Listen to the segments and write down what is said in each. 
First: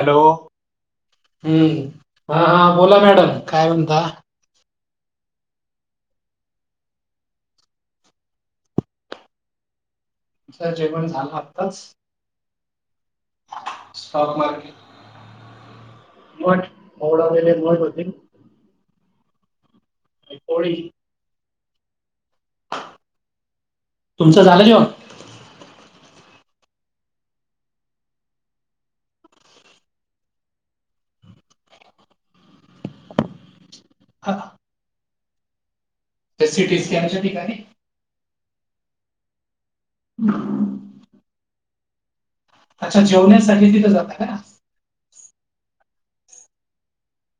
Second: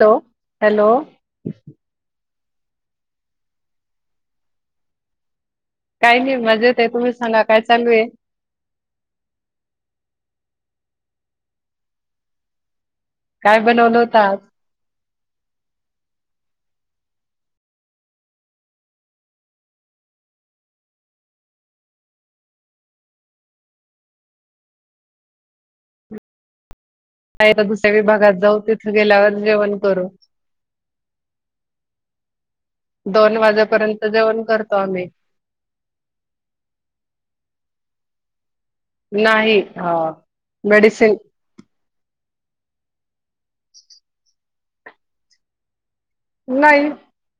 Hello हम्म, हा हा बोला मॅडम काय म्हणता? काही नाही मजेत ये, तुम्हीच सांगा काय चालू ये? [unintelligible] जेवन झालं आताच. काय बनवलं होत सॉक आज मार्केट मठ मोडालेले मठ होते. आणि पोळी. तुमचं झालं जेवण? नाही आता दुसरी बागात जाऊ तिथं गेल्यावर जेवण करू. दोन वाजेपर्यंत हा, जेवण करतो आम्ही. त्या सी टी स्कॅन च्या ठीकाणी. नाही अ मेडिसिन अच्छा जेवण्यासाठी तिथं जाता का? नाही.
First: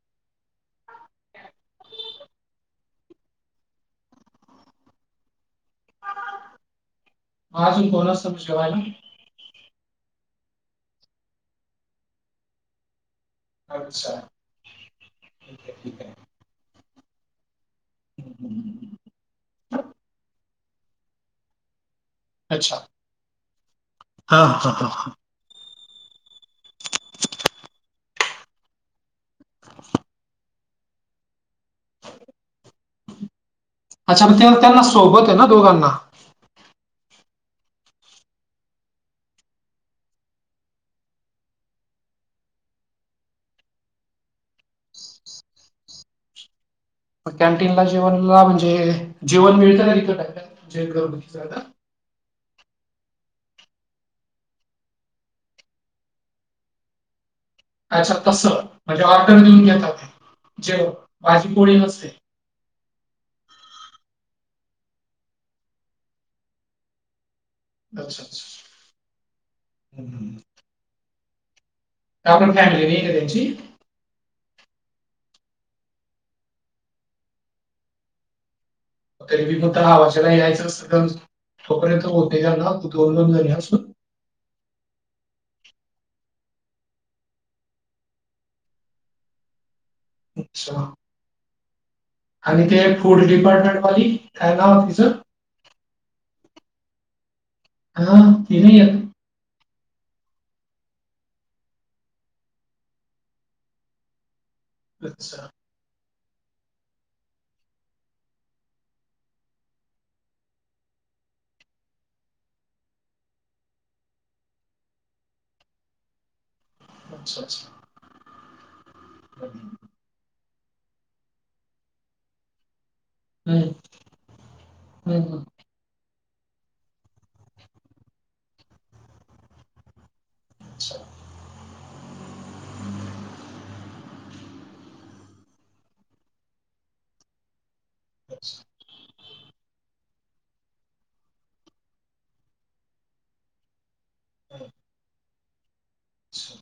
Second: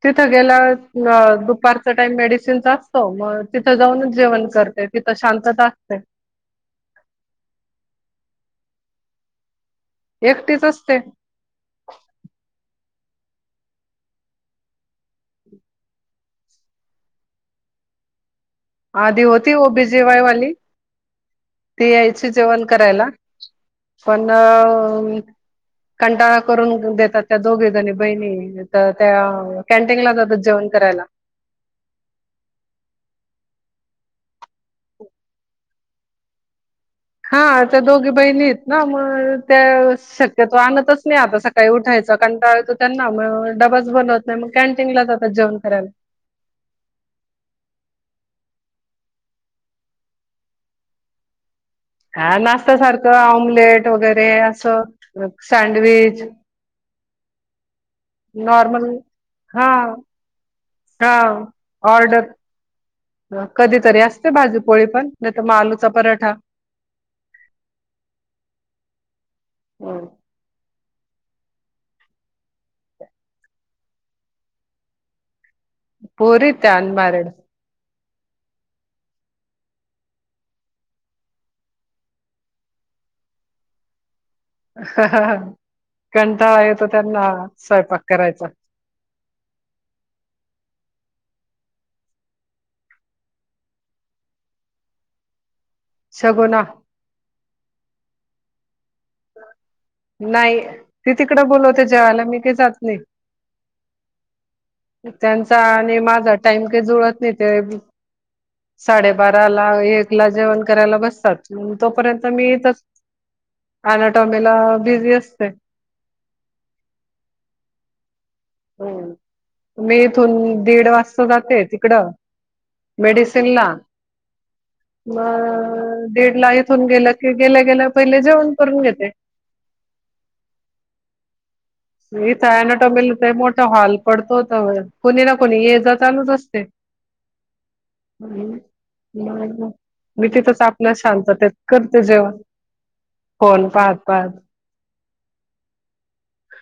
तिथं गेल्यवर दुपारचा टाइम मेडिसिनचा असतो, मग तिथं जाऊनच जेवण करतेत. तिथ शांतता असते. आजून कोण असत जेवायला? एकटीच असते. अच्छा. ठीक आहे ठीक आहे. [inaudible] आधी होती ओ बी जी वाय वाली ती यायची जेवण अच्छा करायला पण हा हा हा कंटाळा करून देतात त्या दोघी जणी बहिणी ये तर त्या कॅन्टीन ला जातात जेवण करायला. अच्छा म त्यो त्यो न सोबत हे ना दोघांना? हा त्या दोघी बहिणी हेत ना म त्या शक्यतो आणतच नाही आता सकाळी उठायचा कंटाळा येतो त्यांना म डबाच बनवत नाही, मग कॅन्टीन ला जातात जेवन करायला. कॅन्टीनला जेवणला म्हणजे जेवण मिळतं का तिथं [unintelligible] हा नाश्त्या सारखं ऑमलेट वगैरे असं सँडविच अच्छा तस, नॉर्मल म्हणजे ऑर्डर देऊन हा घेतात जेवन, हा भाजी पोळी नसते? ऑर्डर कधीतरी असते भाजी, पोळी पण नाही तर आलूचा पराठा. अच्छा अच्छा, हम. [unintelligible] पोरी ये त्या अन मॅरीड. [unintelligible] कंटाळा येतो त्यांना स्वयंपाक करायचा. अच्छा. आणि ते फूड डिपार्टमेंट वाली काय नावं तीच. सगुना. हा तिन नाही येत. नाही ती तिकडं बोलवते जेवायला मी काय जात नाही. हं. त्यांचा आणि माझा टाईम काही जुळत नाही ते. साडे बारा ला एक जेवण करायला बसतात तोपर्यंत मी इथंच. आधाटामेला बिझी असते. अच्छा अच्छा. ह मी इथून दीड वाजता जाते तिकडं. मेडसिनला हं, हं, हं. मग. दीड ला इथून गेलं की गेल्या गेल्या पहिले जेवण करून घेते. अच्छा, इथ ऐनोटोमला मोठा हॉल पडतो होत कुणी ना कोणी येजा चालूच असते. अच्छा. मी तिथंच आपल्या शांत तेत करते जेवण. फोन पाहत पाहात. अच्छा.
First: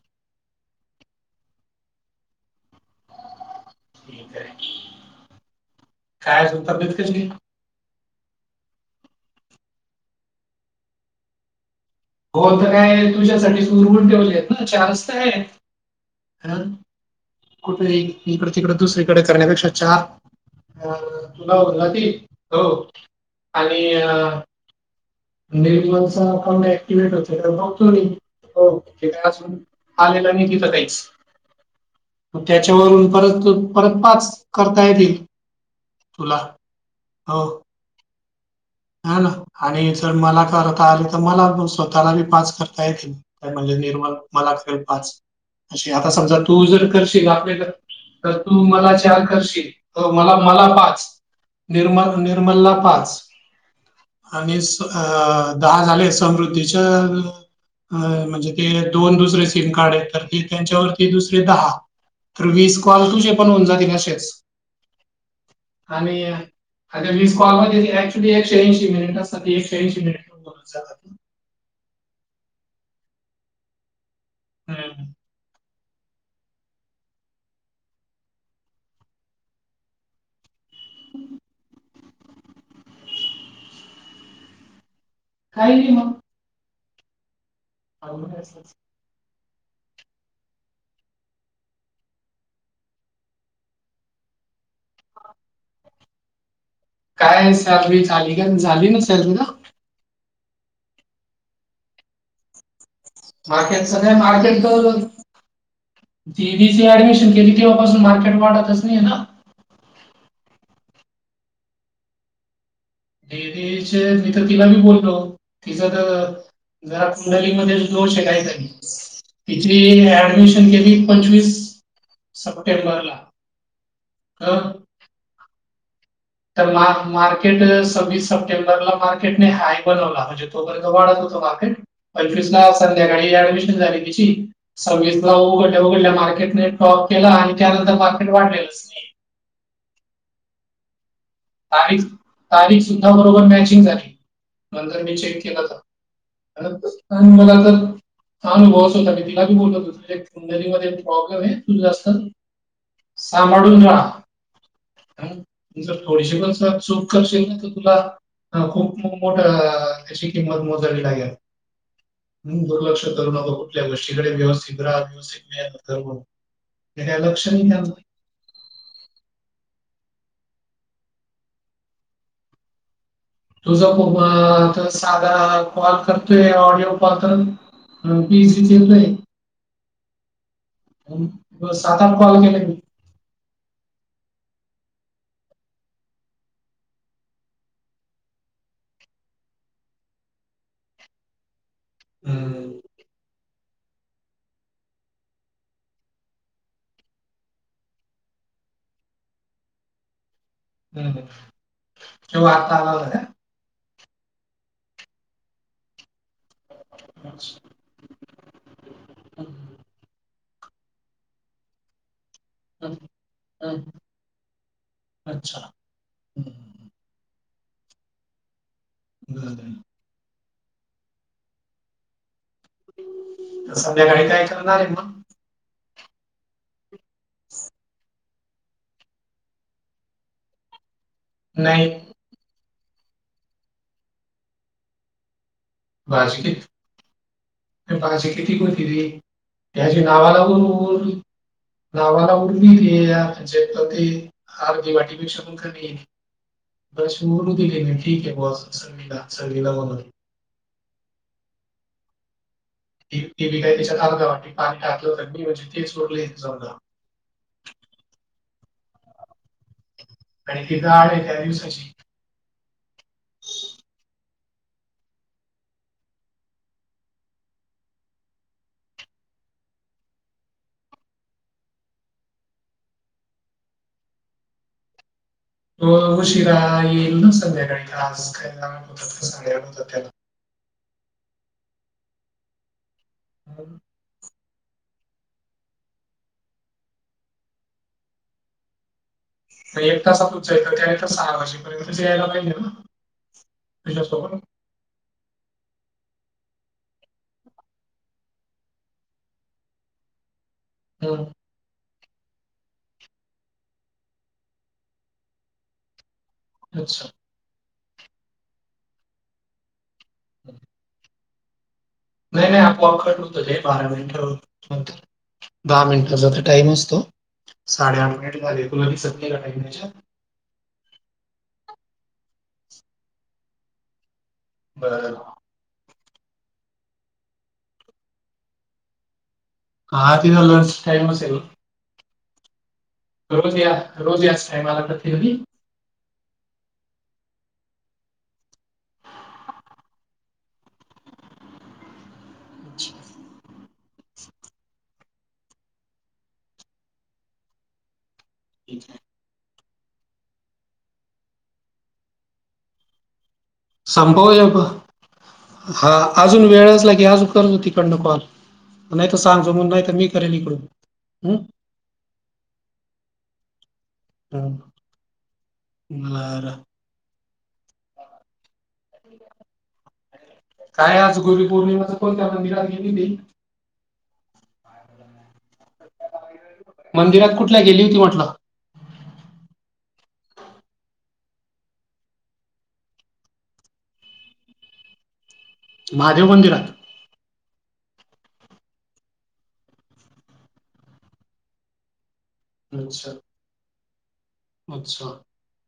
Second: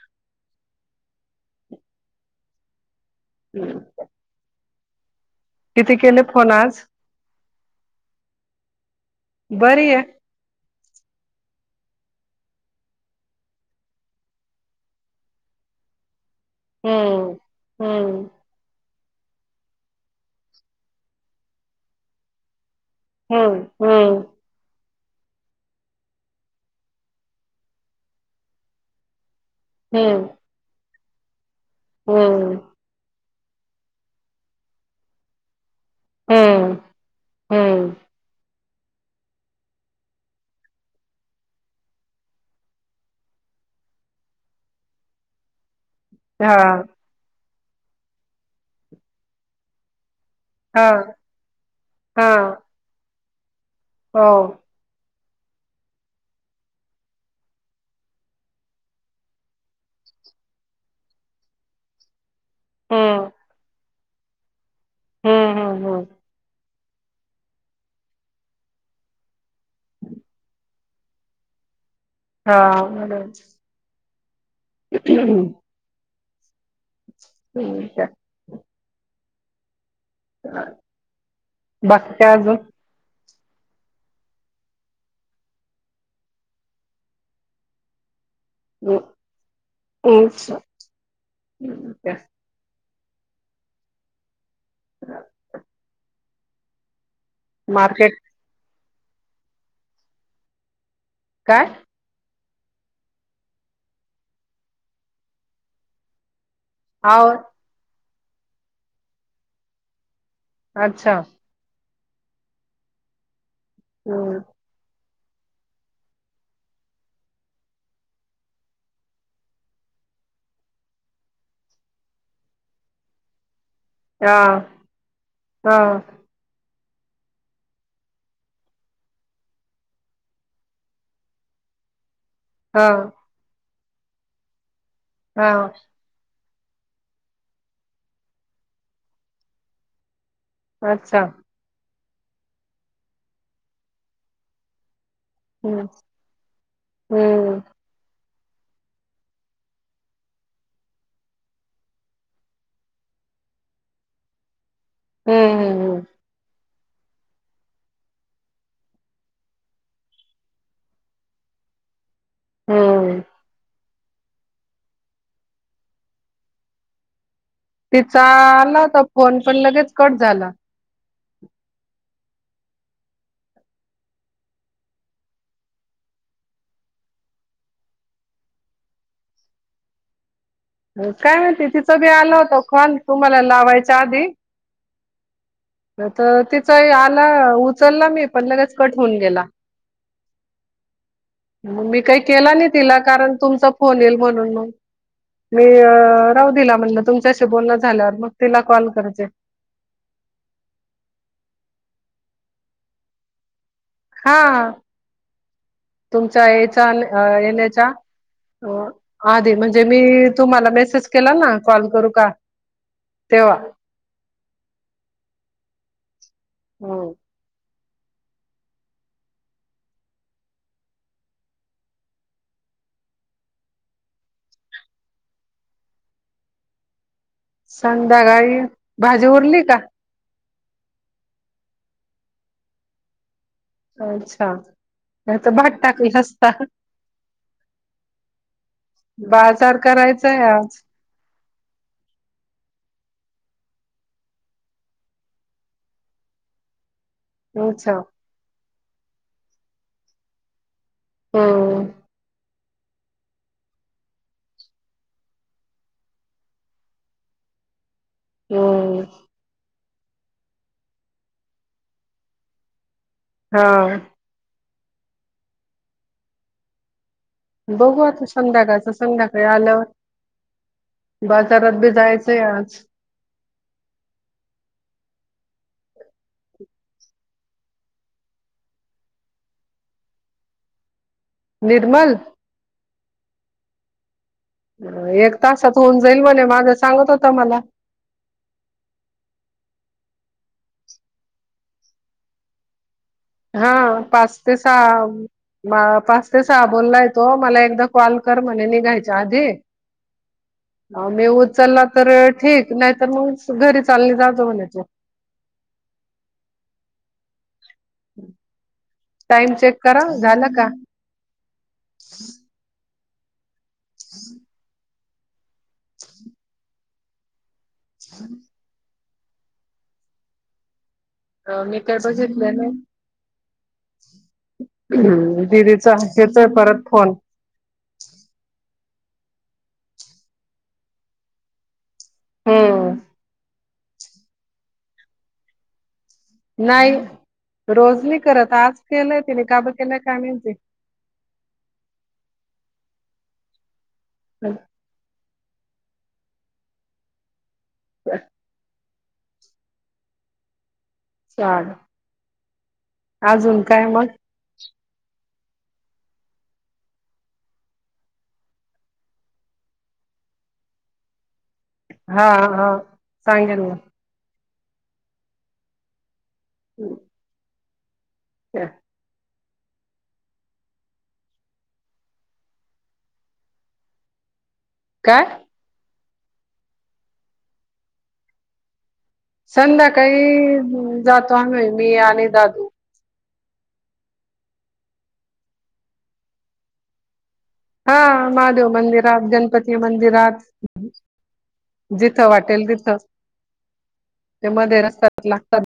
हम्. [unintelligible] किती केले काय फोन अजून आज? तब्येत कशी? आहे? बर या. [unintelligible] [unintelligible] [unintelligible] हम्म. हम्म. हम्म. आणि हम्म. अ निर्मलचा फोन नाही. [unintelligible] हम्म. आलेलं नाही तिथं काहीच. हम्म. त्याच्यावरून परत परत पाच करता येतील. तुला हम्म. हो. हम्म. ह ना आणि जर मला करता आली तर मला स्वतःला बी पाच करता येतील. काय म्हणजे निर्मल मला केल पाच. अ आता समजा तू हा. जर करशील आपले तर तू मला चार करशील. हो मला मला हा. पाच निर्मल हा. निर्मलला पाच. हो. आणि अ दहा झाले समृद्धीच्या. अ म्हणजे ते दोन दुसरे सिम कार्ड आहेत तर ते त्यांच्यावरती दुसरे दहा. तर वीस कॉल हम्म. चे पण होऊन जातील असेच हम्म. हम्म. हम्म. आणि. आ वीस कॉलमध्ये एकशे ऐंशी मिनिट असतात एकशे ऐंशी मिनिट होऊन जातात. हा बोला. हम्म. [unintelligible] ठीक आहे. ह. बाकी काय अजून? काही नाही भाव [unintelligible] [unintelligible] [unintelligible] [unintelligible] काय सॅलरी मार्केट झाली का झाली ना सॅलरीला. काय? मार्केट सगळ्यात मार्केट [unintelligible] आहो ऍडमिशन केली. तेव्हापासून मार्केट वाढतच नाहीये ना. अच्छा. दीदीचे मी हम्म. तर तिला मी बोललो तिजा तर जरा कुंडलीमध्ये दोष आहे काहीतरी. तिची ऍडमिशन केली पंचवीस सप्टेंबरला. आं तर आं. तर मार्क मार्केट सव्वीस सप्टेंबरला मार्केटने हायप बनवला म्हणजे तोपर्यंत वाढत होतं मार्केट पंचवीसला हा संध्याकाळी ऍडमिशन झाली तिची सववीसला हा उघडल्या उघडल्या मार्केटने टॉप केला आणि त्यानंतर मार्केट वाढलेलंच. नाही अच्छा. तारीख-तारीख सुद्धा बरोबर मॅचिंग झाली नंतर मी चेक केलं होतं. हम्म [unintelligible] [unintelligible] हम्म होता मी तिला बी बोललो तुझ्या कुंडली मध्ये प्रॉब्लेम आहे तू जास्त सांभाळून राह. हम्म हम्म हम्म. पुढची पण साफ सुफ करशील ना तर तुला हा खूप मो मोठा त्याची किंमत मोजावी लागेल. म्हणून दुर्लक्ष हम्म करू नको- कुठल्या गोष्टी कडे व्यवस्थित राह व्यवस्थित [unintelligible] ते काय लक्ष नाही देणा चा आला होता फोन पण लगेच कट झाला. तुझं [unintelligible] सादा कॉल करतोय ऑडिओ कॉल तर मंग पी सी. [unintelligible] हा काय म्हणती अ, तिचा सात बी आठ आला कॉल होता केले मी. कॉल तुम्हाला लावायच्या आदी तर तिचा ही आला उचलला मी पण लगेच कट होऊन गेला. मंग मी काही केला नाही हं, तिला कारण तुमचा फोन येईल म्हणून मंग. मी अ राहू दिला म्हणलं तुमच्याशी बोलणं झाल्यावर मग तिला कॉल करते. हम्म तो आता आला होता काय? हा तुमच्या याचा आन अ अच्छा. येणेचा. हो आदी म्हणजे हं, मी तुम्हाला मेसेज केला ना कॉल करू का. तेव्हा [unintelligible] अच्छा. हं, हं. हां. बरं आहे म. संध्याकाळी काय करणार आहे म? संध्याकाळी भाजी उरली का? नाही. अच्छा नाही तर भात टाकले असता. त्या भाजी किती गं होती रे बाजार त्याची नावा करायचाय आज लागून नावाला [unintelligible] आर्धी वाटीपेक्षा पण कमी आहे. तशी मोडू दिले अच्छा मी ठीक आहे बस चवीला चवीला म्हणून. हो. ती ती बी काय त्याच्यात अर्ध वाटी पाणी टाकलं होतं मी म्हणजे ते सोडले जाऊ द्या [unintelligible] आणि तिथं आहे त्या दिवसाची. हां. बघू आता संध्याकाळच संध्याकाळी आल्यावर. बजारात बी जायचंय आज. तो उशिरा येईल न संध्याकाळी क्लास त्याला [unintelligible] त्याला. निर्मल [inaudible] एक तासात होऊन जाईल म्हणे माग सांगत होता मला. एक तासात होतंय का तर त्यानं तर सहा वाजेपर्यंतच यायला पाहिजे ना. हा पाच तुझ्यासोबत? ते सहा. म पाच ते सहा बोललाय तो मला एकदा कॉल कर म्हणे निघायच्या आधी. [inaudible] अ हं. मी उचलला तर ठीक, नाहीतर मग घरी चालले जातो म्हणे तो. अच्छा. टाइम चेक करां, झालं का? नाही नाही आपोआप कट होतले, बारा मिनटा नंतर. दहा मिनिटाचा तर टाइम असतो, साडेआठ मिनिट झाले, तुला दिसत नाही का त्याच्यात? मी काय बघितल नाय. बरं हम् दिदीचा येतोय परत फोन. हा तिचा लंच टाईम असेल ना. हम्म. रोज या रोज याच टायमला करती का ती? नाही रोज मी करता, आज केलंय तिने का ब केलाय काय माहिती. [inaudible] [inaudible] [inaudible] [inaudible] चाल आजुन संपव एक, हा अजून वेळ आसला की आजू करतो तिकडन कॉल. नाही त सांग तो मग नाही तर मी करेल इकडून, हम्. हा हा सांगेन मी. हां, बर. [inaudible] [inaudible] काय आज गुरुपौर्णिमाचं कोणत्या मंदिरात गेली नाही? काय? मंदिरात कुठल्या गेली होती म्हटलं? संध्याकाळी जातो आम्ही मी आणि दादू. महादेव मंदिरात? हा महादेव मंदिरात, गणपती मंदिरात जिथे वाटेल तिथ. अच्छा ते मध्ये अच्छा रस्त्यात लागतात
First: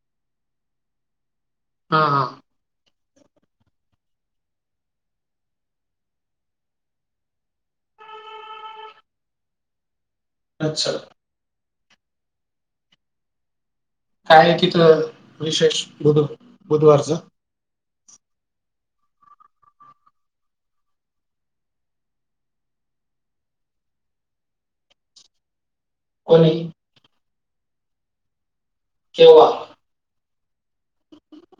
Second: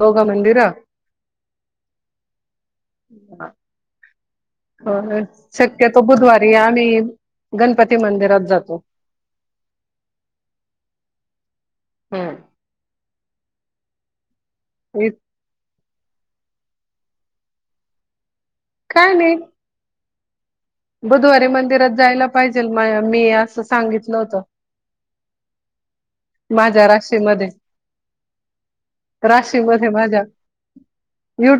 दोघ मंदिर हां हां. [inaudible] हो शक्यतो बुधवारी आम्ही गणपती मंदिरात जातो. अच्छा! ह्म. काय तिथं विशेष बुध बुधवारच. काय नाही. बुधवारी मंदिरात जायला पाहिजे म मी असं सांगितलं होतं. [inaudible] माझ्या राशीमध्ये केव्हा राशीमध्ये माझ्या.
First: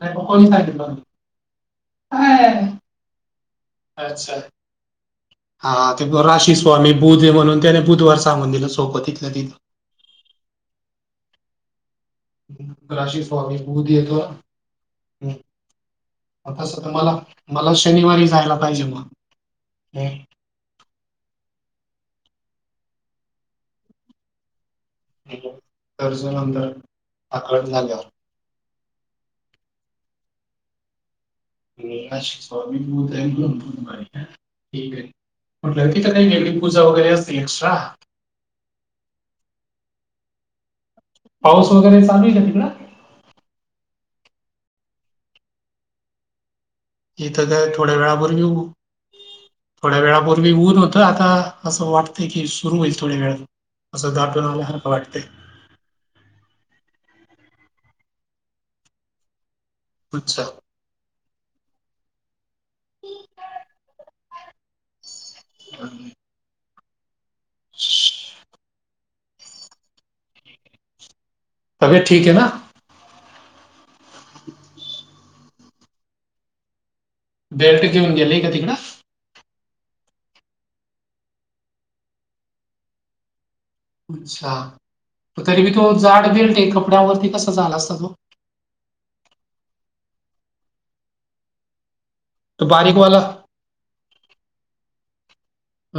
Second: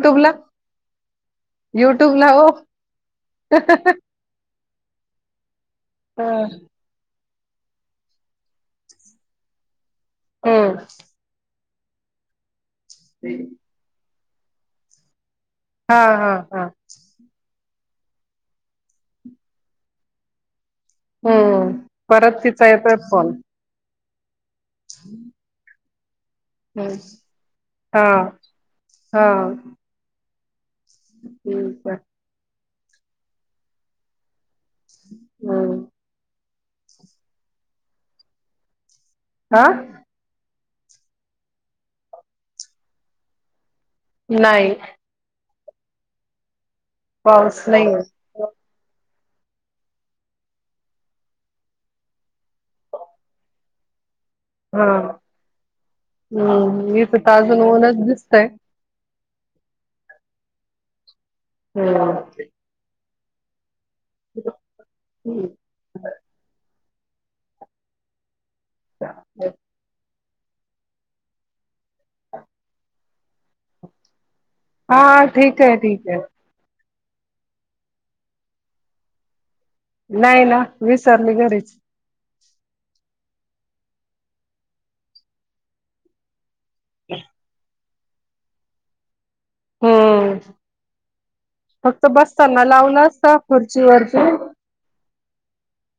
नाही मग ला कोणी सांगितलं युट्यूब ला हो. काय? अच्छा! हा ते राशी स्वामी बुधे म्हणून त्याने बुधवार सांगून दिलं सोपं तिथलं तिथं. ह. राशी स्वामी बूध येत हम. हा हा आ हा तसं तर मला मला शनिवारी जायला पाहिजे मग. हम्म परत तिचा येतोय फोन. [inaudible] तरर्स [unintelligible] हम् हा हा. [inaudible] स्वामीत ठीक आहे हम्म म्हटलं तिथ काेली [unintelligible] पुजा वगैरे असतील एक्स्ट्रा. आ. पाऊस वगैर चालूय का? तिकडं नाही. इथं पाऊस काय थोड्या नाहीये. वेळापूर्वीऊ थोड्या वेळापूर्वी ऊन होतं आता असं वाटतंय की सुरू होईल थोड्या वेळात. असं दाटून आल्यासारखं वाटतंय. हा हितं तर अजून ऊनच दिसतय. अच्छा. हम्. [inaudible] [unintelligible] [inaudible] [unintelligible] [unintelligible] हा ठीक आहे ठीक आहे. बेल्ट घेऊन गेलेय का तिकडं. नाही ना विसरली घरीच. अच्छा तरीबी तो जाड बेल्ट आहे कपड्यावरती कसा झाला असता तो. हम्म फक्त बसताना तो लावून बारीकवाला असत खुर्चीवरती.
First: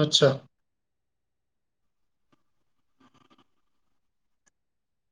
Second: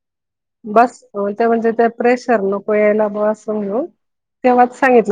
अच्छा. बस ते म्हणजे ते प्रेशर नको यायला ब असं म्हणून तेव्हा सांगितलं.